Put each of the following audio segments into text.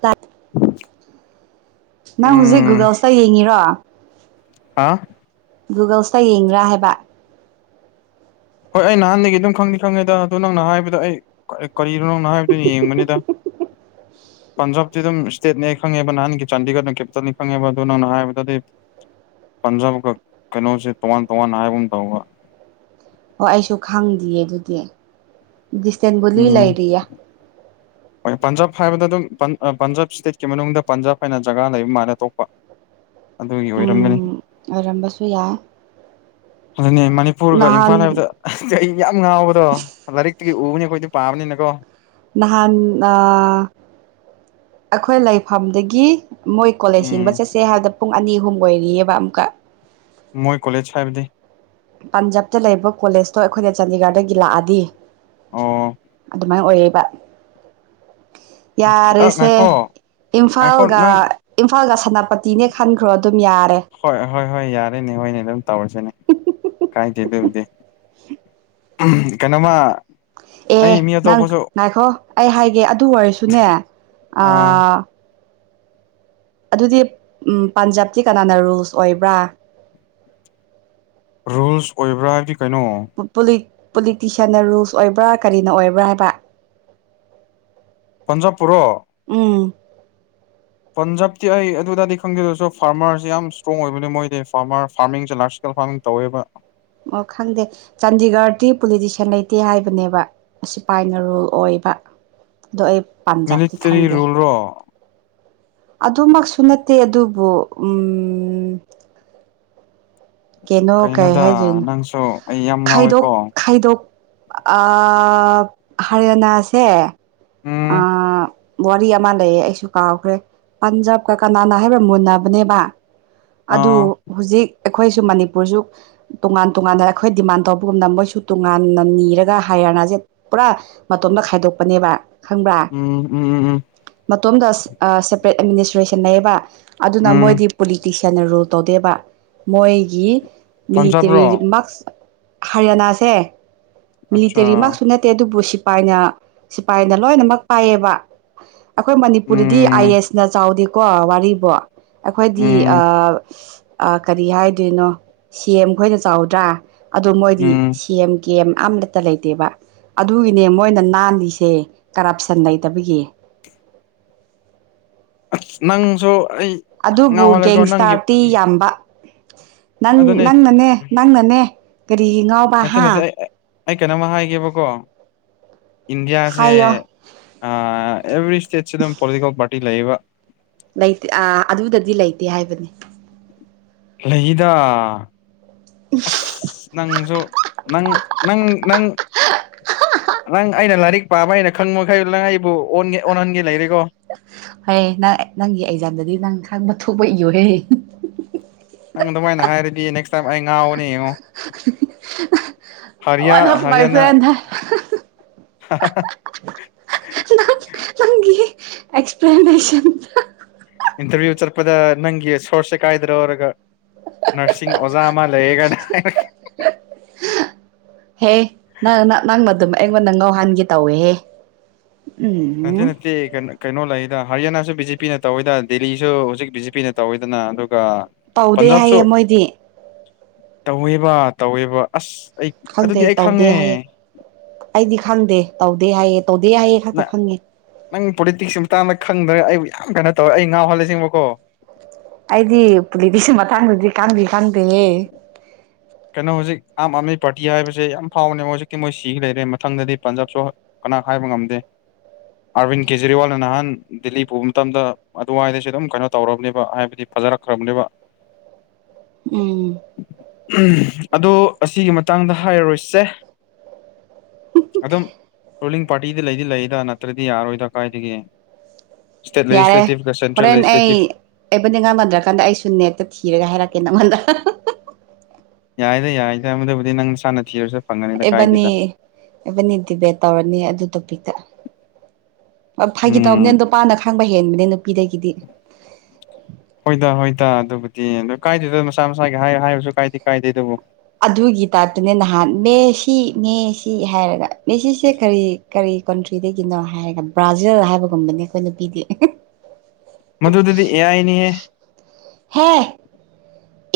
ꯇ ꯑꯝ ꯅꯪ ꯍꯧꯖꯤꯛ ꯒꯨꯒꯜꯁꯇ ꯌꯦꯡꯉꯤꯔꯣ ꯍꯥ ꯒꯨꯒꯜꯁꯇ ꯌꯦꯡꯕ꯭ꯔꯥ ꯍꯥꯏꯕ ꯍꯣꯏ ꯑꯩ ꯅꯍꯥꯟꯗꯒꯤ ꯑꯗꯨꯝ ꯈꯪꯗꯤ ꯈꯪꯉꯦꯗ ꯑꯗꯨ ꯅꯪꯅ ꯍꯥꯏꯕꯗꯣ ꯑꯩ ꯀꯔꯤꯅꯣ ꯅꯪꯅ ꯍꯥꯏꯕꯗꯨ ꯌꯦꯡꯕꯅꯤꯗ [inaudible] [inaudible] ꯄꯟꯖꯥꯕꯇꯤ ꯑꯗꯨꯝ ꯏꯁꯇꯦꯠꯅꯦ ꯈꯪꯉꯦꯕ ꯅꯍꯥꯟꯒꯤ ꯆꯥꯟꯗꯤꯒꯔꯅ ꯀꯦꯄꯤꯇꯜꯅꯤ ꯈꯪꯉꯦꯕ ꯑꯗꯨ ꯅꯪꯅ ꯍꯥꯏꯕꯗꯗꯤ ꯄꯟꯖꯥꯕ ꯀ ꯀꯩꯅꯣꯁꯦ ꯇꯣꯉꯥꯟ ꯇꯣꯉꯥꯟ ꯍꯥꯏꯕ ꯑꯃ ꯇꯕ ꯍꯣꯏ ꯑꯩꯁꯨ ꯈꯪꯗꯦꯌꯦ ꯑꯗꯨꯗꯤ ꯗꯤꯁꯇꯦꯟꯕꯨꯂꯤ ꯎꯝ ꯂꯩꯔꯤꯌꯦ ꯍꯣꯏ ꯄꯟꯖꯥꯕ ꯍꯥꯏꯕꯗ ꯑꯗꯨꯝ ꯄꯟꯖꯥꯕ ꯏꯁꯇꯦꯠꯀꯤ ꯃꯅꯨꯡꯗ ꯄꯟꯖꯥꯕ ꯍꯥꯏꯅ ꯖꯒꯥ ꯂꯩꯕ ꯃꯥꯜꯂꯦ ꯑꯇꯣꯞꯄ ꯑꯗꯨꯒꯤ ꯑꯣꯏꯔꯝꯒꯅꯤ ꯎꯝ ꯑꯣꯏꯔꯝꯕꯁꯨ ꯌꯥꯏ ꯑꯗꯨꯅꯦ ꯃꯅꯤꯄꯨꯔꯒ ꯅꯍꯥꯟ ꯏꯝꯐꯥꯜ ꯍꯥꯏꯕꯗ ꯌꯥꯝ ꯉꯥꯎꯕꯗꯣ ꯂꯥꯏꯔꯤꯛꯇꯒꯤ ꯎꯕꯅꯤ ꯑꯩꯈꯣꯏꯗꯤ ꯄꯥꯕꯅꯤꯅꯀꯣ ꯅꯍꯥꯟ ꯑꯩꯈꯣꯏ ꯂꯩꯐꯝꯗꯒꯤ ꯃꯣꯏ ꯀꯣꯂꯦꯖ ꯎꯝ ꯍꯤꯡꯕ ꯆꯠꯁꯦ ꯍꯥꯏꯕꯗ ꯄꯨꯡ ꯑꯅꯤ ꯑꯍꯨꯝ ꯑꯣꯏꯔꯤꯑꯕ ꯑꯃꯨꯛꯀ ꯃꯣꯏ ꯀꯣꯂꯦꯖ ꯍꯥꯏꯕꯗꯤ ꯄꯟꯖꯥꯕꯇ ꯂꯩꯕ ꯀꯣꯂꯦꯖꯇꯣ ꯑꯩꯈꯣꯏꯅ ꯆꯥꯟꯗꯤꯒꯔꯗꯒꯤ ꯂꯥꯛꯑꯗꯤ ꯑꯣ ꯑꯗꯨꯃꯥꯏꯅ ꯑꯣꯏꯔꯕ ꯑꯣꯀꯦ ꯑ ꯌꯥꯔꯦꯁꯦ ꯉꯥꯏꯈꯣ ꯉꯥꯏꯈꯣ ꯏꯝꯐꯥꯜꯒ ꯅꯪ ꯏꯝꯐꯥꯜꯒ ꯁꯅꯥꯄꯇꯤꯅꯦ ꯈꯟꯈ꯭ꯔꯣ ꯑꯗꯨꯝ ꯌꯥꯔꯦ ꯍꯣꯏ ꯍꯣꯏ ꯍꯣꯏ ꯌꯥꯔꯦꯅꯦ ꯍꯣꯏꯅꯦ ꯑꯗꯨꯝ ꯇꯧꯔꯁꯤꯅꯦ ꯍꯥꯏꯥꯏꯦ ꯑꯗꯨꯗꯦ ꯁꯤ ꯀꯩꯅꯣꯃ ꯑꯦ ꯑꯩ ꯃꯤ ꯅꯪ ꯑꯇꯣꯞꯄꯁꯨ ꯉꯥꯏꯈꯣ ꯑꯩ ꯍꯥꯏꯒꯦ ꯑꯗꯨ ꯑꯣꯏꯔꯁꯨꯅꯦ ꯑꯥ ꯑꯗꯨꯗꯤ ꯄꯟꯖꯥꯕꯇꯤ ꯀꯅꯥꯅ ꯔꯨꯜꯁ ꯑꯣꯏꯕ꯭ꯔꯥ ꯔꯨꯜꯁ ꯑꯣꯏꯕ꯭ꯔꯥ ꯍꯥꯏꯗꯤ ꯄꯣꯂꯤꯇꯤꯁꯤꯌꯥꯟꯅ ꯔꯨꯜꯁ ꯑꯣꯏꯕ꯭ꯔꯥ ꯀꯔꯤꯅ ꯑꯣꯏꯕ꯭ꯔꯥ ꯍꯥꯏꯕ ꯄꯟꯖꯥ ꯎꯝ ꯄꯟꯖꯥꯕꯇꯤ ꯑꯩ ꯑꯗꯨꯗꯗꯤ ꯈꯪꯗꯁꯨ ꯐꯥꯔꯃꯔꯁꯤꯦ ꯌꯥꯝ ꯏꯁꯇ꯭ꯔꯣꯡ ꯑꯣꯏꯕꯅꯤ ꯃꯣꯏꯗꯤ ꯐꯥꯔꯃꯔ ꯐꯥꯔꯃꯤꯡ ꯆꯂꯁꯤ ꯐꯥꯔꯃꯤ ꯇꯧꯋꯦꯕ ꯑꯣ ꯈꯪꯗꯦ ꯆꯥꯟꯗꯤꯒꯔꯗꯤꯤ ꯄꯣꯂꯤꯇꯤꯁꯤꯌꯥꯟ ꯂꯩꯇꯦ ꯍꯥꯏꯕꯅꯦꯕ ꯑꯁꯤ ꯄꯥꯏꯅ ꯔꯨꯜ ꯑꯣꯏꯌꯦ ꯕ ꯑꯣ ꯑꯩ ꯄꯥꯝꯖꯕꯗꯤ ꯃꯤꯂꯤꯇꯔꯤ ꯈꯪꯗꯦ ꯔꯨꯜꯔꯣ ꯑꯗꯨꯃꯛꯁꯨ ꯅꯠꯇꯦ ꯑꯗꯨꯕꯨ ꯎ ꯀꯩꯅꯣ ꯀꯩ ꯀꯩꯅꯣꯗ ꯍꯥꯏꯗꯣꯏꯅꯣ ꯅꯪꯁꯨ ꯑꯩ ꯌꯥꯝ ꯈꯥꯏꯗꯣꯛ ꯉꯥꯎꯋꯦꯀꯣ ꯈꯥꯏꯗꯣꯛ ꯑꯥ ꯍꯔꯤꯌꯥꯅꯥꯁꯦ ꯎꯝ ꯑꯥ ꯋꯥꯔꯤ ꯑꯃ ꯂꯩꯌꯦ ꯑꯩꯁꯨ ꯀꯥꯎꯈ꯭ꯔꯦ ꯄꯟꯖꯥꯕꯀ ꯀꯅꯥꯅ ꯍꯥꯏꯕ ꯃꯨꯟꯅꯕꯅꯦꯕ ꯑ ꯑꯗꯨ ꯍꯨꯖꯤꯛ ꯈꯣꯏꯁꯨ ꯃꯅꯤꯄꯨꯔꯁꯨ ꯇꯣꯉꯥꯟ ꯇꯣꯉꯥꯟꯅ ꯑꯩꯈꯣꯏ ꯗꯤꯃꯥꯟ ꯇꯧꯕꯒꯨꯝꯅ ꯃꯣꯏꯁꯨ ꯇꯣꯉꯥꯟꯅ ꯅꯤꯔꯒ ꯍꯥꯏꯔ ꯄꯨꯔꯥ ꯃꯇꯣꯝꯇ ꯈꯥꯏꯗꯣꯛꯄꯅꯦꯕ ꯈꯪꯕ꯭ꯔꯥ ꯎꯝ ꯎꯝ ꯎꯝ ꯎꯝ ꯃꯇꯣꯝꯗ ꯁꯦ ꯑꯥ ꯁꯦꯄꯔꯦꯠ ꯑꯦꯗꯃꯤꯅꯤꯁꯇ꯭ꯔꯦꯁꯟ ꯂꯩꯌꯦꯕ ꯑꯗꯨꯅ ꯎꯝ ꯃꯣꯏꯗꯤ ꯄꯣꯂꯤꯇꯤꯁꯤꯌꯥꯟꯅ ꯔꯨꯜ ꯇꯧꯗꯦꯕ ꯃꯣꯏꯒꯤ ꯄꯟꯖꯥꯕꯔꯣ ꯃꯤꯂꯤꯇꯔꯤ ꯃꯛꯁ ꯍꯔꯤꯌꯥꯅꯥꯁꯦ ꯑꯠꯆꯥ ꯃꯤꯂꯤꯇꯔꯤ ꯃꯛꯁꯨ ꯅꯠꯇꯦ ꯑꯗꯨꯕꯨ ꯁꯤꯄꯥꯏꯅ ꯁꯤꯐꯥꯏꯅ ꯂꯣꯏꯅꯃꯛ ꯄꯥꯏꯌꯦꯕ ꯑꯈꯣꯏ ꯃꯅꯤꯄꯨꯔꯗꯗꯤ ꯎꯝ ꯑꯥꯏꯌꯦꯁꯅ ꯆꯥꯎꯗꯦꯀꯣ ꯋꯥꯔꯤꯕꯣ ꯑꯩꯈꯣꯏꯗꯤ ꯎꯝ ꯑꯥ ꯑꯥ ꯀꯔꯤ ꯍꯥꯏꯗꯣꯏꯅꯣ ꯁꯤꯌꯦꯝ ꯈꯣꯏꯅ ꯆꯥꯎꯗ꯭ꯔꯥ ꯑꯗꯨꯗ ꯃꯣꯏꯗꯤ ꯎꯝ ꯁꯤꯌꯦꯝ ꯀꯦꯝ ꯑꯃꯇ ꯂꯩꯇꯦꯕ ꯑꯗꯨꯒꯤꯅꯦ ꯃꯣꯏꯅ ꯅꯥꯟꯂꯤꯁꯦ ꯀꯔꯞꯁꯟ ꯂꯩꯇꯕꯒꯤ [inaudible] ꯅꯪꯁꯨ ꯑꯩ ꯌꯥꯝ ꯑꯗꯨꯕꯨ ꯉꯥꯎꯍꯜꯂꯦꯀꯣ ꯅꯪꯒꯤ ꯎꯝ ꯪ ꯅꯪ ꯅꯪꯅꯅꯦ ꯅꯪꯅꯅꯦ ꯀꯔꯤꯒꯤ ꯉꯥꯎꯕ ꯅꯠꯇꯦ ꯍꯥ ꯅꯠꯇꯦ ꯑꯩ ꯑꯩ ꯀꯩꯅꯣꯃ ꯍꯥꯏꯒꯦꯕꯀꯣ ꯏꯟꯗꯤꯌꯥꯁꯦ ꯍꯥꯏꯌꯣ ꯑꯥ ꯑꯦꯕ꯭ꯔꯤ ꯏꯁꯇꯦꯠꯁꯤ ꯗꯨꯝ ꯄꯣꯂꯤꯇꯤꯀꯦꯜ ꯄꯥꯔꯇꯤ ꯂꯩꯌꯦꯕ ꯂꯩꯇꯦ ꯑꯥ ꯑꯗꯨꯗꯗꯤ ꯂꯩꯇꯦ ꯍꯥꯏꯕꯅꯤ ꯂꯩꯗꯥ ꯑꯁ ꯅꯪꯁꯨ ꯅꯪ ꯅꯪ ꯅꯪ ꯅꯪ ꯑꯩꯅ ꯂꯥꯏꯔꯤꯛ ꯄꯥꯕ ꯑꯩꯅ ꯈꯪꯕ ꯃꯈꯩ ꯅꯪ ꯑꯩꯕꯨ ꯑꯣꯟꯒꯦ ꯑꯣꯟꯍꯟꯒꯦ ꯂꯥꯏꯔꯤꯛ ꯍ ꯍꯌꯦ ꯅꯪ ꯅꯪꯒꯤ ꯑꯦꯛꯖꯥꯝꯗꯗꯤ ꯅꯪ ꯈꯪꯗ ꯊꯨꯕꯨꯏꯌꯨꯔꯦꯍꯦ ꯅꯪ ꯑꯗꯨꯃꯥꯏꯅ ꯍꯥꯏꯔꯗꯤ ꯅꯦꯛꯁ ꯇꯥꯏꯝ ꯑꯩ ꯉꯥꯎꯕꯅꯤ ꯌꯦꯡꯉꯣ ꯍꯔꯤꯌꯥ ꯋꯥꯟ ꯑꯣꯐ ꯃꯥꯏ ꯍꯔꯤꯌꯥꯅꯥ ꯐ꯭ꯔꯦꯟ ꯍꯥ ꯍꯥ ꯍꯥ ꯍ ꯍ ꯍ ꯍꯤ ꯑꯦꯛꯁꯄ꯭ꯂꯦꯅꯦꯁꯟ ꯍꯥ ꯀꯗ ꯅꯪꯒꯤ ꯁꯣꯔꯁꯦ ꯀꯥꯏꯗ꯭ꯔꯣ ꯑꯔꯒ ꯅꯔꯁꯤꯡ ꯑꯣꯖꯥ ꯑꯃ ꯂꯩꯔꯒꯅ ꯍꯥꯏꯔꯒ ꯍꯨꯝ ꯍꯨꯝ ꯍꯦ ꯅꯪ ꯅꯪꯅ ꯗꯨꯝ ꯑꯩꯉꯣꯟꯗ ꯉꯧꯍꯟꯒꯦ ꯇꯧꯋꯦꯍꯦ ꯑꯗꯨ ꯎꯝ ꯅꯠꯇꯦ ꯀꯅꯣ ꯀꯩꯅꯣ ꯂꯩꯗ ꯍꯔꯤꯌꯥꯅꯥꯁꯨ ꯕꯤ ꯖꯦ ꯄꯤꯅ ꯇꯧꯋꯤꯗ ꯗꯦꯜꯂꯤꯁꯨ ꯍꯧꯖꯤꯛ ꯕꯤ ꯖꯦ ꯄꯤꯅ ꯇꯧꯋꯤꯗꯅ ꯑꯗꯨ ꯑꯥ ꯇꯧꯗꯦ ꯄꯟꯖꯥꯕꯁꯨ ꯍꯥꯏꯌꯦ ꯃꯣꯏꯗꯤ ꯇꯧꯋꯦꯕ ꯇꯧꯋꯦꯕ ꯑꯁ ꯑꯩ ꯈꯪꯗꯦ ꯑꯗꯨꯗꯤ ꯑꯩ ꯇꯧꯗꯦ ꯈꯪꯉꯦ ꯍꯥꯏꯌꯦ ꯑꯩꯗꯤ ꯈꯪꯗꯦ ꯇꯧꯗꯦ ꯍꯥꯏꯌꯦ ꯇꯧꯗꯦ ꯍꯥꯏꯌꯦ ꯈꯛꯇ ꯅꯪ ꯈꯪꯉꯦ ꯅꯪ ꯄꯣꯂꯤꯇꯤꯛꯁ ꯃꯇꯥꯡꯗ ꯈꯪꯗ꯭ꯔꯅ ꯑꯩꯕꯨ ꯌꯥꯝ ꯀꯩꯅꯣ ꯇꯧꯔꯦ ꯑꯩ ꯉꯥꯎꯍꯜꯂꯤꯁꯤ ꯌꯦꯡꯉꯨꯀꯣ ꯑꯩꯗꯤ ꯄꯨꯂꯤꯇꯤꯛꯁ ꯃꯇꯥꯡꯗꯗꯤ ꯀꯥꯟꯗꯤ ꯀꯥꯟꯗꯦꯍꯦ ꯀꯩꯅꯣ ꯍꯧꯖꯤꯛ ꯑꯥꯝ ꯑꯥꯃꯤ ꯄꯥꯔꯇꯤ ꯍꯥꯏꯕꯁꯦ ꯌꯥꯝ ꯐꯥꯎꯕꯅꯦ ꯍꯧꯖꯤꯛꯇꯤ ꯃꯣꯏꯁꯤ ꯂꯩꯔꯦ ꯃꯊꯪꯗꯗꯤ ꯄꯟꯖꯥꯕꯁꯨ ꯍꯥ ꯅꯥ ꯍꯥꯏꯕ ꯉꯝꯗꯦ ꯑꯥꯔꯕꯤꯟ ꯀꯦꯖꯔꯤꯋꯥꯜꯅ ꯅꯍꯥꯟ ꯗꯤꯜꯂꯤ ꯄꯨꯕ ꯃꯇꯝꯗ ꯑꯗꯨꯋꯥꯏꯗꯁꯨ ꯑꯗꯨꯝ ꯀꯩꯅꯣ ꯇꯧꯔꯕꯅꯦꯕ ꯍꯥꯏꯕꯗꯤ ꯐꯖꯔꯈ꯭ꯔꯃꯦꯕ ꯎꯝ ꯑꯗꯣ ꯑꯁꯤꯒꯤ ꯃꯇꯥꯡꯗ ꯍꯥꯏꯔꯔꯣꯏꯁꯦ ꯑꯗꯨꯝ ꯔꯨꯂꯤꯡ ꯄꯥꯔꯇꯤꯗꯤ ꯂꯩꯗꯤ ꯂꯩꯗ ꯅꯠꯇ꯭ꯔꯗꯤ ꯌꯥꯔꯣꯏꯗ ꯀꯥꯏꯗꯒꯤ ꯏꯁꯇꯦꯠ ꯌꯥꯔꯦ ꯂꯩꯁꯂꯦꯇꯤꯞ ꯀꯁꯦ ꯍꯣꯔꯦꯟ ꯑꯩ ꯑꯩꯕꯅꯤꯡ ꯑꯃꯗ ꯀꯥꯟꯗ ꯑꯩꯁꯨ ꯅꯦꯠꯇ ꯊꯤꯔꯒ ꯍꯥꯏꯔꯛꯀꯦ ꯅꯉꯣꯟꯗ ꯍꯥ ꯍꯥ ꯌꯥꯏꯗ ꯌꯥꯏꯗ ꯃꯗꯨꯕꯨꯗꯤ ꯅꯪ ꯁꯥꯟꯅ ꯊꯤꯔꯁꯨ ꯐꯪꯒꯅꯤꯗ ꯑꯦꯕꯥꯅꯤ ꯀꯥꯏꯗꯦꯗ ꯑꯦꯕꯥꯅꯤ ꯗꯤꯕꯦꯠ ꯇꯧꯔꯅꯤ ꯑꯗꯨ ꯇꯣꯄꯤꯛꯇ ꯃꯐꯥꯈꯤ ꯎꯝ ꯇꯧꯕꯅꯦꯗꯣꯄꯥꯥꯟꯅ ꯈꯥꯡꯕ ꯍꯦꯟꯕꯅꯦ ꯅꯨꯄꯤꯗꯒꯤꯗꯤ ꯍꯣꯏꯗ ꯍꯣꯏꯗ ꯑꯗꯨꯕꯨꯗꯤ ꯑꯗꯨ ꯀꯥꯏꯗꯦꯗ ꯃꯁꯥ ꯃꯁꯥꯒꯤ ꯍꯥꯏ ꯍꯥꯏꯔꯁꯨ ꯀꯥꯏꯗꯤ ꯀꯥꯏꯗꯦ ꯑꯗꯨꯕꯨ ꯑꯗꯨꯒꯤ ꯇꯥꯏꯞꯇꯨꯅꯦ ꯅꯍꯥꯟ ꯃꯦꯁꯤ ꯃꯦꯁꯤ ꯍꯥꯏꯔꯒ ꯃꯦꯁꯤꯁꯦ ꯀꯔꯤ ꯀꯔꯤ ꯀꯟꯇ꯭ꯔꯤꯗꯒꯤꯅꯣ ꯍꯥꯏꯔꯒ ꯕ꯭ꯔꯥꯖꯤꯜ ꯍꯥꯏꯕꯒꯨꯝꯕꯅꯤ ꯑꯩꯈꯣꯏꯅ ꯄꯤꯗꯦ ꯃꯗꯨꯗꯗꯤ ꯑꯦꯌꯥꯏꯅꯤꯌꯦ ꯍꯦ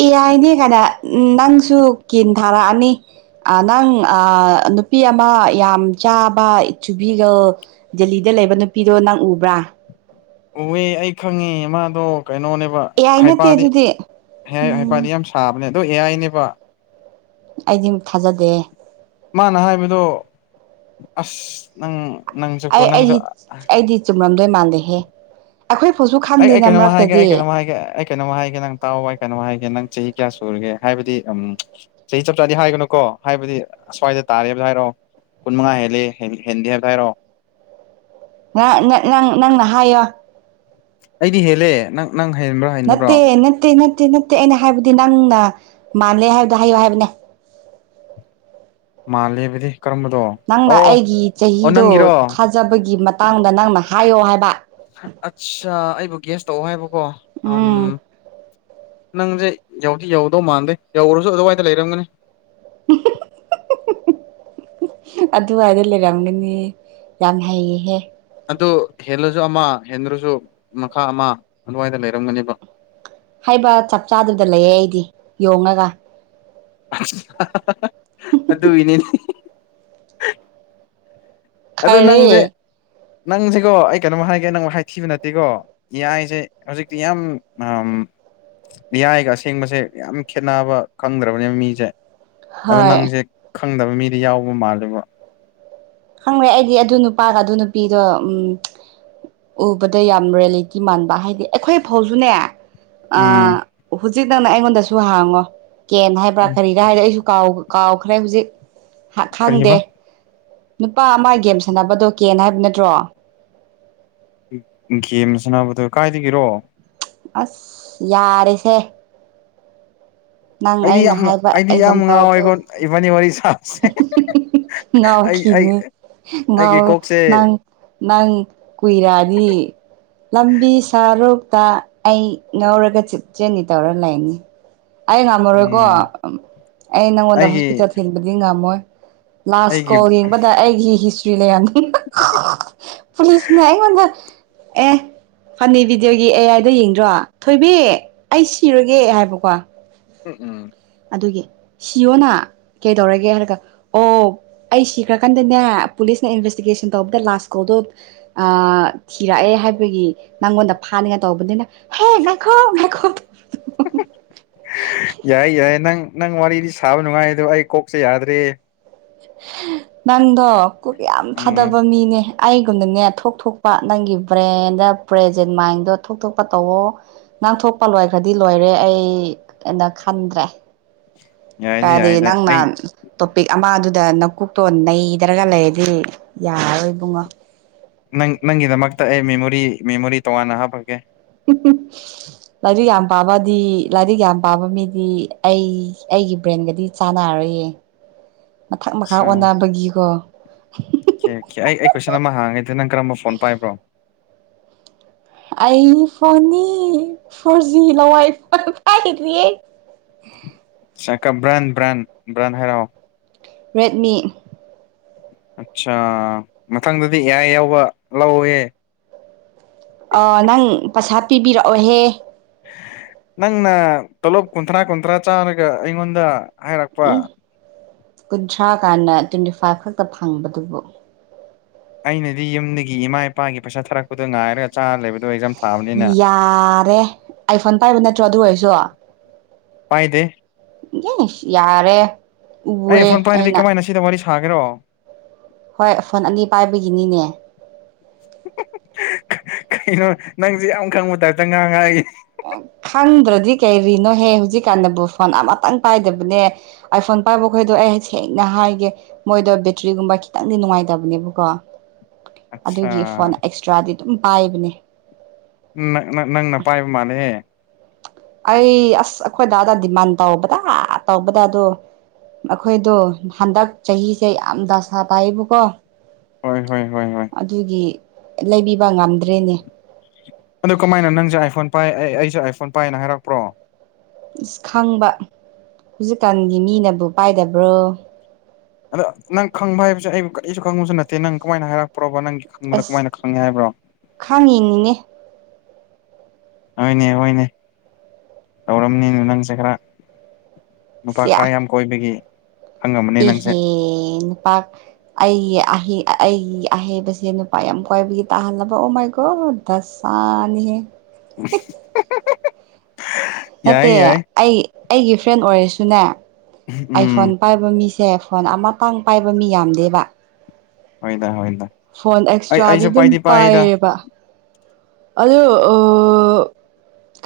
ꯑꯦ ꯌꯥꯅꯦ ꯀꯥꯏꯅ ꯅꯪꯁꯨ ꯀꯤꯟ ꯊꯥꯔꯛꯑꯅꯤ ꯅꯪ ꯑꯥ ꯅꯨꯄꯤ ꯑꯃ ꯌꯥꯝ ꯆꯥꯕ ꯁꯨꯕꯤꯒ ꯗꯦꯜꯂꯤꯗ ꯂꯩꯕ ꯅꯨꯄꯤꯗꯣ ꯅꯪ ꯎꯕ꯭ꯔꯥ ꯎꯍꯦ ꯑꯩ ꯈꯪꯉꯦ ꯃꯥꯗꯣ ꯀꯩꯅꯣꯅꯦꯕ ꯑꯦ ꯑꯥꯏ ꯅꯠꯇꯦ ꯍꯥꯏꯄꯥꯗꯤ ꯑꯗꯨꯗꯤ ꯎꯝ ꯍꯥꯏꯄꯥꯗꯤ ꯌꯥꯝ ꯁꯥꯕꯅꯦ ꯑꯗꯣ ꯑꯦꯌꯥꯥꯏꯅꯦꯕ ꯑꯩꯗꯤ ꯊꯥꯖꯗꯦ ꯃꯥꯅ ꯍꯥꯏꯕꯗꯣ ꯑꯁ ꯅꯪ ꯅꯪꯁꯨꯀꯣ ꯑꯩ ꯅꯪꯁꯨ ꯑꯩꯗꯤ ꯑꯩꯗꯤ ꯆꯨꯝꯃꯝꯗꯣꯏ ꯃꯥꯟꯗꯍꯦ ꯑꯩꯈꯣꯏ ꯐꯥꯎꯠꯁꯨ ꯈꯪꯗꯦꯅ ꯃꯔꯛꯇꯗꯤ ꯀꯩꯅꯣ ꯍꯥꯏꯒꯦ ꯅꯪ ꯇꯥꯎ ꯋꯥꯏ ꯀꯩꯅꯣ ꯍꯥꯏꯒꯦ ꯅꯪ ꯆꯍꯤ ꯀꯌꯥ ꯁꯨꯔꯒꯦ ꯍꯥꯏꯕꯗꯤ ꯎꯝ ꯆꯍꯤ ꯆꯞ ꯆꯥꯗꯤ ꯍꯥꯏꯒꯅꯨ ꯀꯣ ꯍꯥꯏꯕꯗꯤ ꯑꯁ꯭ꯋꯥꯏꯗ ꯇꯥꯔꯦ ꯍꯥꯏꯕ ꯍꯥꯏꯔꯣ ꯀꯨꯟ ꯃꯉꯥ ꯍꯦꯂ ꯍꯦꯟꯗꯦ ꯍꯥꯏꯕ ꯍꯥꯏꯔꯣ [inaudible] [inaudible] ꯅ ꯅꯪꯅ ꯍꯥꯏꯌꯣ ꯑꯩꯗꯤ ꯍꯦꯂꯦ ꯅꯪ ꯅꯪ ꯍꯦꯟꯕ꯭ꯔꯥ ꯍꯦꯟꯗꯕ꯭ꯔꯣ ꯅꯠꯇꯦ ꯅꯠꯇꯦ ꯅꯠꯇꯦ ꯅꯠꯇꯦ ꯅꯠꯇꯦ ꯑꯩꯅ ꯍꯥꯏꯕꯗꯤ ꯅꯪꯅ ꯃꯥꯜꯂꯦ ꯍꯥꯏꯕꯗꯣ ꯍꯥꯏꯌꯣ ꯍꯥꯏꯕꯅꯦ ꯃꯥꯜꯂꯤꯕꯗꯤ ꯅꯪꯅ ꯑꯩꯒꯤ ꯆꯍꯤꯗꯣ ꯅꯪꯒꯤꯔꯣ ꯊꯥꯖꯕꯒꯤ ꯃꯇꯥꯡꯗ ꯅꯪꯅ ꯍꯥꯏꯌꯣ ꯍꯥꯏꯕ ꯑꯠꯆꯥ ꯑꯩꯕꯨ ꯒ꯭ꯌꯥꯁ ꯇꯧꯑꯣ ꯍꯥꯏꯕꯀꯣ ꯎꯝ ꯅꯪꯁꯦ ꯌꯧꯗꯤ ꯌꯧꯗꯧ ꯃꯥꯟꯗꯦ ꯌꯧꯔꯁꯨ ꯑꯗꯨꯋꯥꯏꯗ ꯂꯩꯔꯝꯒꯅꯤ [inaudible] [inaudible] ꯑꯗꯨꯋꯥꯏꯗ ꯂꯩꯔꯝꯒꯅꯤ ꯌꯥꯝ ꯍꯩꯌꯦꯍꯦ ꯑꯗꯨ ꯍꯦꯜꯂꯁꯨ ꯑꯃ ꯍꯦꯟꯗ꯭ꯔꯁꯨ ꯃꯈꯥ ꯑꯃ ꯑꯗꯨꯋꯥꯏꯗ ꯂꯩꯔꯝꯒꯅꯦꯕ ꯍꯥꯏꯕ ꯆꯞ ꯆꯥꯗꯨꯗ ꯂꯩꯌꯦꯦ ꯑꯩꯗꯤ ꯌꯣꯉꯒ ꯑꯗꯨ ꯑꯗꯨꯏꯅꯦꯅꯦ ꯑꯗꯨ ꯅꯪꯁꯦ ꯈꯔꯦ ꯅꯪꯁꯤꯀꯣ ꯑꯩ ꯀꯩꯅꯣꯝ ꯍꯥꯏꯒꯦ ꯅꯪ ꯃꯈ ꯍꯥꯏꯥꯏꯊꯤꯕ ꯅꯠꯇꯦꯀꯣ ꯌꯥꯏꯁꯦ ꯍꯧꯖꯤꯛꯇꯤ ꯌꯥꯝ ꯌꯥꯌꯥꯏꯒ ꯑꯁꯦꯡꯕꯁꯦ ꯌꯥꯝ ꯈꯦꯠꯅꯕ ꯈꯪꯗ꯭ꯔꯕꯅꯦꯕ ꯃꯤꯁꯦ ꯑꯗꯣ ꯍꯣꯏ ꯅꯪꯁꯦ ꯈꯪꯗꯕ ꯃꯤꯗꯤ ꯌꯥꯎꯕ ꯃꯥꯜꯂꯦꯕ ꯈꯪꯪꯂꯦ ꯑꯩꯗꯤ ꯑꯗꯨ ꯅꯨꯄꯥꯒ ꯑꯗꯨ ꯅꯨꯄꯤꯗꯣ ꯎꯝ ꯎꯕꯗ ꯌꯥꯝ ꯔꯤꯌꯦꯂꯤꯇꯤ ꯃꯥꯟꯕ ꯍꯥꯏꯗꯤ ꯑꯩꯈꯣꯏ ꯐꯥꯎꯁꯨꯅꯦ ꯑ ꯎꯝ ꯍꯧꯖꯤꯛ ꯅꯪꯅ ꯑꯩꯉꯣꯟꯗꯁꯨ ꯍꯥꯡꯉꯣ ꯀꯦꯟ ꯍꯥꯏꯕ꯭ꯔꯥ ꯀꯔꯤꯒꯥ ꯍꯥꯏꯗ ꯑꯩꯁꯨ ꯀꯥꯎ ꯀꯥꯎꯈ꯭ꯔꯦ ꯍꯧꯖꯤꯛ ꯈꯥꯡꯗꯦ ꯀꯔꯤꯕ ꯅꯨꯄꯥ ꯑꯃ ꯒꯦꯝ ꯁꯥꯟꯅꯕꯗꯣ ꯀꯦꯅ ꯍꯥꯏꯕ ꯅꯠꯇ꯭ꯔꯣ ꯒꯦꯝ ꯁꯅꯕꯗꯣ ꯀꯥꯏꯗꯒꯤꯔꯣ ꯑꯁ ꯌꯥꯔꯦꯁꯦ ꯅꯪ ꯑꯩꯗꯤ ꯑꯩꯅ ꯌꯥꯝ ꯍꯥꯏꯕ ꯑꯩꯗꯤ ꯌꯥꯝ ꯑꯦꯛꯖꯥꯝꯄꯜꯗꯣ ꯉꯥꯎꯋꯦꯀꯣ ꯏꯕꯥꯅꯤ ꯋꯥꯔꯤ ꯁꯥꯕꯁꯦ ꯑꯩ ꯑꯩ ꯉꯥꯑꯣꯈꯤꯅꯤ ꯑꯩꯒꯤ ꯀꯣꯛꯁꯦ ꯅꯪ ꯅꯪ ꯀꯨꯏꯔꯗꯤ ꯂꯝꯕꯤ ꯁꯥꯔꯣ ꯇ ꯑꯩ ꯉꯧꯔꯒ ꯆꯞꯆꯅꯤ ꯇꯧꯔ ꯂꯩꯅꯤ ꯑꯩ ꯉꯝꯃꯔꯣꯏꯀꯣ ꯎꯝ ꯑꯩ ꯅꯪꯉꯣꯟꯗ ꯑꯩꯒꯤ ꯍꯣꯁꯄꯤꯇꯥꯜ ꯊꯤꯟꯕꯗꯤ ꯉꯝꯃꯣꯏ ꯂꯥꯁ ꯑꯩꯒꯤ ꯀꯣꯜ ꯌꯦꯡꯕꯗ ꯑꯩꯒꯤ ꯍꯤꯁꯇ꯭ꯔꯤ ꯂꯩꯔꯝ [inaudible] ꯄꯨꯂꯤꯁꯅ ꯑꯩꯉꯣꯟꯗ ꯑꯦ ꯐꯅꯤ ꯚꯤꯗꯤꯑꯣꯒꯤ ꯑꯦ ꯑꯥꯏꯗ ꯌꯦꯡꯗ꯭ꯔꯣ ꯊꯣꯏꯕꯤ ꯑꯩ ꯁꯤꯔꯒꯦ ꯍꯥꯏꯕꯀꯣ ꯎꯝ ꯎꯝ ꯑꯗꯨꯒꯤ ꯁꯤꯑꯣꯅ ꯀꯩꯗꯧꯔꯒꯦ ꯍꯥꯏꯔꯒ ꯑꯣ ꯑꯩ ꯁꯤꯈ꯭ꯔꯀꯥꯟꯗꯅꯦ ꯄꯨꯂꯤ ꯏꯁꯅꯥ ꯏꯟꯚꯦꯁꯇꯤꯒꯦꯁꯟ ꯇꯧꯕꯗ ꯂꯥꯁ ꯀꯣꯜꯗꯣ ꯑꯥ ꯊꯤꯔꯛꯑꯦ ꯍꯥꯏꯕꯒꯤ ꯅꯪꯉꯣꯟꯗ ꯐꯥꯅꯤꯉꯥꯏ ꯇꯕꯨꯗꯨꯅ ꯍꯦ ꯉꯥꯏꯈꯣ ꯉꯥꯏꯈꯣ ꯌꯥꯏ ꯌꯥꯏ ꯅꯪ ꯅꯪ ꯋꯥꯔꯤꯗꯤ ꯁꯥꯕ ꯅꯨꯡꯉꯥꯏ ꯑꯗꯣ ꯑꯩ ꯀꯣꯛꯆꯦ ꯌꯥꯗ꯭ꯔꯦ ꯅꯪꯗꯣ ꯀꯨꯛ ꯌꯥꯝ ꯎꯝ ꯊꯥꯗꯕ ꯃꯤꯅꯦ ꯑꯩꯒꯨꯝꯅꯅꯦ ꯊꯣꯛꯊꯣꯛꯄ ꯅꯪꯒꯤ ꯕ꯭ꯔꯦꯟꯗ ꯄ꯭ꯔꯖꯦꯟ ꯃꯥꯏꯟꯗꯣ ꯊꯣꯛꯊꯣꯛꯄ ꯇꯧꯋ ꯉꯥꯡꯊꯣꯛꯄ ꯂꯣꯏꯈ꯭ꯔꯗꯤ ꯂꯣꯏꯔꯦ ꯑꯩꯅ ꯈꯟꯗ꯭ꯔꯦ [unintelligible] ꯌꯥꯏꯗ ꯇꯥꯗꯤ ꯌꯥꯏꯗ ꯅꯪꯅ ꯑꯩ ꯇꯣꯄꯤꯛ ꯑꯃꯗꯨꯗ ꯅꯀꯣꯛꯇꯣ ꯅꯩꯗ꯭ꯔꯒ ꯂꯩꯔꯗꯤ ꯌꯥꯔꯔꯣꯏ ꯏꯕꯨꯡꯉꯣ ꯅꯪ ꯅꯪꯒꯤꯗꯃꯛꯇ ꯑꯩ ꯃꯦꯃꯣꯔꯤ ꯃꯦꯃꯣꯔꯤ ꯇꯣꯉꯥꯟꯅ ꯍꯥꯞꯄꯛ ꯀꯦ [unintelligible] ꯂꯥꯏꯔꯤꯛ ꯌꯥꯝ ꯄꯥꯕꯗꯤ ꯂꯥꯏꯔꯤꯛ ꯌꯥꯝ ꯄꯥꯕ ꯃꯤꯗꯤ ꯑꯩ ꯑꯩꯒꯤ ꯕ꯭ꯔꯦꯟꯒꯗꯤ ꯆꯥꯟꯅꯔ ꯑꯩꯌꯦ [unintelligible] ꯃꯊꯛ ꯃꯈꯥ ꯑꯣꯟꯅꯕꯒꯤꯀꯣ ꯀꯦꯀꯦ ꯑꯩ ꯑꯩ ꯀꯣꯏꯁꯟ ꯑꯃ ꯍꯥꯡꯉꯦ ꯅꯪ ꯀꯔꯝꯕ ꯐꯣꯟ ꯄꯥꯏꯕ꯭ꯔꯣ ꯑꯩ ꯐꯣꯟꯅꯤ ꯐꯣꯔꯖꯤ ꯂ ꯋꯥꯏꯐꯥꯏ ꯄꯥꯏꯔꯤꯌꯦ ꯆꯥꯀ ꯕꯔ꯭ꯥꯟ ꯕ꯭ꯔꯥꯟ ꯕ꯭ꯔꯥꯟ ꯍꯦꯔꯛꯑꯣ ꯔꯦꯗꯃꯤ ꯑꯠꯆꯥ ꯃꯊꯪꯗꯗꯤ ꯑꯦ ꯑꯥꯏ ꯌꯥꯎꯕ ꯂꯧꯑꯣꯌꯦ ꯑꯥ ꯅꯪ ꯄꯩꯁꯥ ꯄꯤꯕꯤꯔꯛꯑꯣꯍꯦ ꯅꯪꯅ ꯇꯣꯂꯣꯞ ꯀꯨꯟꯊ꯭ꯔꯥ ꯀꯨꯟꯊ꯭ꯔꯥ ꯆꯥꯔꯒ ꯑꯩꯉꯣꯟꯗ ꯍꯥꯏꯔꯛꯄ ꯎꯝ ꯀꯨꯟꯊ꯭ꯔꯥ ꯀꯥꯟꯅ ꯇ꯭ꯋꯦꯟꯇꯤ ꯐꯥꯏꯚ ꯈꯛꯇ ꯐꯪꯕꯗꯨꯕꯨ ꯑꯩꯅꯗꯤ ꯌꯨꯝꯗꯒꯤ ꯏꯃꯥ ꯏꯄꯥꯒꯤ ꯄꯩꯁꯥ ꯊꯥꯔꯛꯄꯗꯣ ꯉꯥꯏꯔꯒ ꯆꯥꯔ ꯂꯩꯕꯗꯣ ꯑꯦꯛꯖꯥꯝ ꯊꯥꯕꯅꯤꯅ ꯌꯥꯔꯦ ꯑꯥꯏꯐꯣꯟ ꯄꯥꯏꯕ ꯅꯠꯇ꯭ꯔꯣ ꯑꯗꯨ ꯑꯣꯏꯔꯁꯨ ꯄꯥꯏꯗꯦ ꯌꯦ ꯌꯥꯔꯦ ꯑꯩ ꯎꯑꯦ ꯐꯣꯟ ꯄꯥꯏꯗ꯭ꯔꯗꯤ ꯑꯩꯅ ꯀꯃꯥꯏꯅ ꯁꯤꯗ ꯋꯥꯔꯤ ꯁꯥꯒꯦꯔꯣ ꯍꯣꯏ ꯐꯣꯟ ꯑꯅꯤ ꯄꯥꯏꯕꯒꯤꯅꯤꯅꯦ [unintelligible] ꯀꯩ ꯀꯩꯅꯣ ꯅꯪꯁꯦ ꯌꯥꯝ ꯈꯪꯕ ꯇꯥꯏꯄꯇ ꯉꯥꯡꯉꯛꯏ ꯈꯪꯗ꯭ꯔꯗꯤ ꯀꯩꯔꯤꯅꯣꯍꯦ ꯍꯧꯖꯤꯛꯀꯥꯟꯗꯕꯨ ꯐꯣꯟ ꯑꯃꯇꯪ ꯄꯥꯏꯗꯕꯅꯦ ꯑꯥꯏꯐꯣꯟ ꯄꯥꯏꯕꯈꯣꯏꯗꯣ ꯑꯩ ꯁꯦꯡꯅ ꯍꯥꯏꯒꯦ ꯃꯣꯏꯗꯣ ꯕꯦꯇ꯭ꯔꯤꯒꯨꯝꯕ ꯈꯤꯇꯪꯗꯤ ꯅꯨꯡꯉꯥꯏꯇꯕꯅꯦꯕꯀꯣ ꯑꯠꯆꯥ ꯑꯗꯨꯒꯤ ꯐꯣꯟ ꯑꯦꯛꯁꯇ꯭ꯔꯥꯗꯤ ꯑꯗꯨꯝ ꯄꯥꯏꯕꯅꯦ ꯅ-ꯅ-ꯅꯪꯅ ꯄꯥꯏꯕ ꯃꯥꯜꯂꯦꯍꯦ ꯑꯩ ꯑꯁ ꯑꯩꯈꯣꯏ ꯗꯥꯗ ꯗꯤꯃꯥꯟ ꯇꯧꯕꯗ ꯇꯧꯕꯗ ꯑꯗꯣ ꯃꯈꯣꯏꯗꯣ ꯍꯟꯗꯛ ꯆꯍꯤꯁꯦ ꯌꯥꯝ ꯗꯥꯁꯥ ꯇꯥꯏꯌꯦꯕꯀꯣ ꯍꯣꯏ ꯍꯣꯏ ꯍꯣꯏ ꯍꯣꯏ ꯑꯗꯨꯒꯤ ꯂꯩꯕꯤꯕ ꯉꯝꯗ꯭ꯔꯦꯅꯦ ꯑꯗꯨ ꯀꯃꯥꯏꯅ ꯅꯪꯁꯦ ꯑꯥꯏꯐꯣꯟ ꯄꯥꯏ ꯑꯩ-ꯑꯩꯁꯦ ꯑꯥꯏꯐꯣꯟ ꯄꯥꯏꯌꯦꯅ ꯍꯥꯏꯔꯛꯄ꯭ꯔꯣ ꯑꯁ ꯈꯪꯕ ꯍꯧꯖꯤꯛꯀꯥꯟꯒꯤ ꯃꯤꯅꯕꯨ ꯄꯥꯏꯗꯕ꯭ꯔꯣ ꯑꯗ ꯅꯪ ꯈꯪꯕ ꯍꯥꯏꯕꯁꯦ ꯑꯩꯕꯨ ꯀꯔꯤꯁꯨ ꯈꯪꯕꯁꯨ ꯅꯠꯇꯦ ꯅꯪ ꯀꯃꯥꯏꯅ ꯍꯥꯏꯔꯛꯄꯅꯣꯕ ꯅꯪꯒꯤ ꯈꯪꯕꯗ ꯑꯁ ꯀꯃꯥꯏꯅ ꯈꯪꯉꯦ ꯍꯥꯏꯕ꯭ꯔꯣ ꯈꯪꯉꯤꯅꯤꯅꯦ ꯍꯣꯏꯅꯦ ꯍꯣꯏꯅꯦ ꯇꯧꯔꯝꯅꯤꯅꯦ ꯅꯪꯁꯦ ꯈꯔ ꯅꯨꯄꯥ ꯁꯤ ꯈꯔ ꯌꯥꯝ ꯀꯣꯏꯕꯒꯤ ꯈꯪꯉꯝꯃꯅꯤ ꯅꯪꯁꯦ ꯏꯍꯦ ꯅꯨꯄꯥ ꯑꯩ ꯍ ꯑꯩꯒꯤ ꯑꯍꯩꯕꯁꯦ ꯅꯨꯄꯥ ꯌꯥꯝ ꯀꯣꯏꯕꯒꯤ ꯇꯥꯍꯜꯂꯕ ꯑꯣ ꯃꯥꯏꯀꯣ ꯗꯁꯥꯅꯤꯍꯦ [unintelligible] ꯌꯥꯏ ꯅꯠꯇꯦ ꯌꯥꯏ ꯑꯩ ꯑꯩꯒꯤ ꯐ꯭ꯔꯦꯟ ꯑꯣꯏꯔꯁꯨꯅꯦ ꯑꯥꯏꯐꯣꯟ ꯎꯝ ꯄꯥꯏꯕ ꯃꯤꯁ ꯁꯦ ꯐꯣꯟ ꯑꯃꯇꯥꯡ ꯄꯥꯏꯕ ꯃꯤ ꯌꯥꯝꯗꯦꯕ ꯍꯣꯏꯗ ꯍꯣꯏꯗ ꯐꯣꯟ ꯑꯩ ꯑꯦꯛꯁꯇ꯭ꯔꯥꯗꯤ ꯑꯩꯁꯨ ꯑꯗꯨꯝ ꯄꯥꯏꯗꯤ ꯄꯥꯏꯗ ꯄꯥꯏꯌꯦꯕ ꯑꯗ ꯑ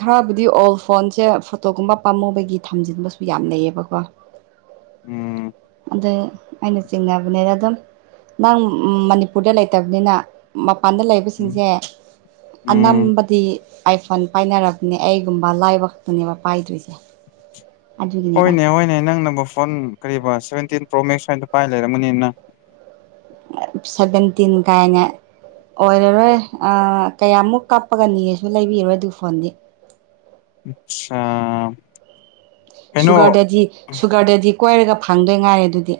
ꯈꯔꯕꯨꯗꯤ ꯑꯣꯜ ꯐꯣꯟꯁꯦ ꯐꯣꯇꯣꯒꯨꯝꯕ ꯄꯥꯝꯃꯨꯕꯒꯤ ꯊꯝꯖꯤꯟꯕꯁꯨ ꯌꯥꯝ ꯂꯩꯌꯦꯕꯀꯣ ꯎꯝ ꯑꯗꯨ ꯑꯩꯅ ꯆꯤꯡꯅꯕꯅꯦꯗ ꯑꯗꯨꯝ ꯅꯪ ꯃꯅꯤꯄꯨꯔꯗ ꯂꯩꯇꯕꯅꯤꯅ ꯃꯄꯥꯟꯗ ꯎꯝ ꯂꯩꯕꯁꯤꯡꯁꯦ ꯎꯝ ꯑꯅꯝꯕꯗꯤ ꯑꯥꯏꯐꯣꯟ ꯄꯥꯏꯅꯔꯕꯅꯦ ꯑꯩꯒꯨꯝꯕ ꯂꯥꯏꯕꯛꯇꯨꯅꯦꯕ ꯄꯥꯏꯗꯣꯏꯁꯦ ꯑꯗꯨꯒꯤꯅꯤꯗ ꯍꯣꯏꯅꯦ ꯍꯣꯏꯅꯦ ꯅꯪ ꯅꯕꯨ ꯐꯣꯟ ꯀꯔꯤꯕ ꯁꯚꯦꯟꯇꯤꯟ ꯄ꯭ꯔꯣ ꯃꯦꯛꯁ ꯁꯋꯥꯏꯗ ꯄꯥꯏ ꯂꯩꯔꯝꯃꯅꯤꯅ ꯁꯚꯦꯟꯇꯤꯟ ꯀꯥꯏꯅ ꯑꯣꯏꯔꯔꯣꯏ ꯀꯌꯥꯃꯨꯛ ꯀꯥꯞꯄꯒꯅꯤꯁꯨ ꯂꯩꯕꯤꯔꯣꯏ ꯑꯗꯨ ꯐꯣꯟꯗꯤ ꯑꯆꯥ ꯁꯨꯒꯔꯗꯗꯤ ꯁꯨꯒꯔꯗꯗꯤ ꯀꯣꯏꯔꯒ ꯐꯪꯗꯣꯏ ꯉꯥꯏꯔꯦ ꯑꯗꯨꯗꯤ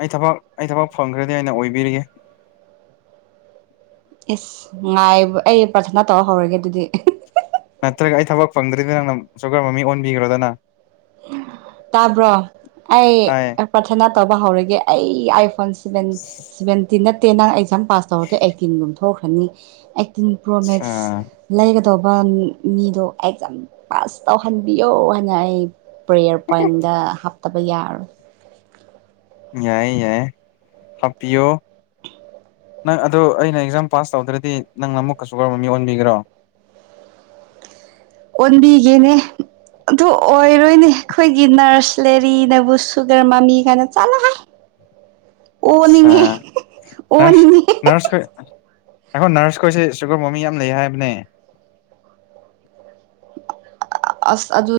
ꯑꯩ ꯊꯕꯛ ꯑꯩ ꯊꯕꯛ ꯐꯪꯈ꯭ꯔꯗꯤ ꯑꯩꯅ ꯑꯣꯏꯕꯤꯔꯤꯒꯦ ꯏꯁꯁ ꯉꯥꯏꯕ ꯑꯩ ꯄꯔꯊꯅꯥ ꯇꯧꯔ ꯍꯧꯔꯒꯦ ꯑꯗꯨꯗꯤ ꯅꯠꯇ꯭ꯔꯒ ꯑꯩ ꯊꯕꯛ ꯐꯪꯗ꯭ꯔꯤꯗ ꯅꯪꯅ ꯁꯨꯒꯔ ꯃꯃꯤꯡ ꯑꯣꯟꯕꯤꯈ꯭ꯔꯣꯗꯅ ꯇꯥꯕ꯭ꯔꯣ ꯑꯩ ꯇꯥꯏꯌꯦ ꯄ꯭ꯔꯥꯊꯅꯥ ꯇꯧꯕ ꯍꯧꯔꯒꯦ ꯑꯩ ꯦꯟ ꯁꯚꯦꯟꯇꯤꯟ ꯅꯠꯇꯦ ꯅꯪ ꯑꯦꯛꯖꯥꯝ ꯄꯥꯁ ꯇꯧꯔꯗꯤ ꯑꯩꯠꯇꯤꯟꯒꯨꯝ ꯊꯣꯛꯈ꯭ꯔꯅꯤ ꯇꯤꯟ ꯄ꯭ꯔꯣ ꯑ ꯃꯦꯛꯁ ꯂꯩꯒꯗꯧꯕ ꯃꯤꯗꯣ ꯑꯦꯛꯖꯥꯝ ꯄꯥꯁ ꯇꯧꯍꯟꯕꯤꯌꯣ ꯍꯥꯏꯅ ꯑꯩ ꯄ꯭ꯔꯦꯌꯔ ꯄꯣꯏꯟꯗ ꯍꯥꯞꯇꯕ ꯌꯥꯔꯣꯏ ꯌꯥꯏ ꯌꯥꯏ ꯍꯥꯄꯤꯌꯣ ꯅꯪ ꯑꯗ ꯑꯩꯅ ꯑꯦꯛꯖꯥꯝ ꯄꯥꯁ ꯇꯧꯗ꯭ꯔꯗꯤ ꯅꯪꯅ ꯑꯃꯨꯛꯀꯁꯨ ꯀꯔꯝꯕ ꯃꯤ ꯑꯣꯟꯕꯤꯈ꯭ꯔꯣ ꯑꯣꯟꯗꯤꯒꯦꯅꯦ ꯑꯗꯨ ꯑꯣꯏꯔꯣꯏꯅꯦ ꯑꯩꯈꯣꯏꯒꯤ ꯅꯔꯁ ꯂꯦꯔꯤꯅꯕꯨ ꯁꯨꯒꯔ ꯃꯃꯤ ꯀꯥꯏꯅ ꯆꯠꯂ ꯍꯥꯏ ꯑ ꯅꯔꯁ ꯑꯣꯅꯤꯡꯉꯦ ꯅꯔꯁ ꯀ ꯑꯩꯈꯣꯏ ꯅꯔꯁꯈꯣꯏꯁꯦ ꯁꯨꯒꯔ ꯃꯣꯃꯤ ꯌꯥꯝ ꯂꯩ ꯍꯥꯏꯕꯅꯦ ꯑꯁ ꯑꯗꯨ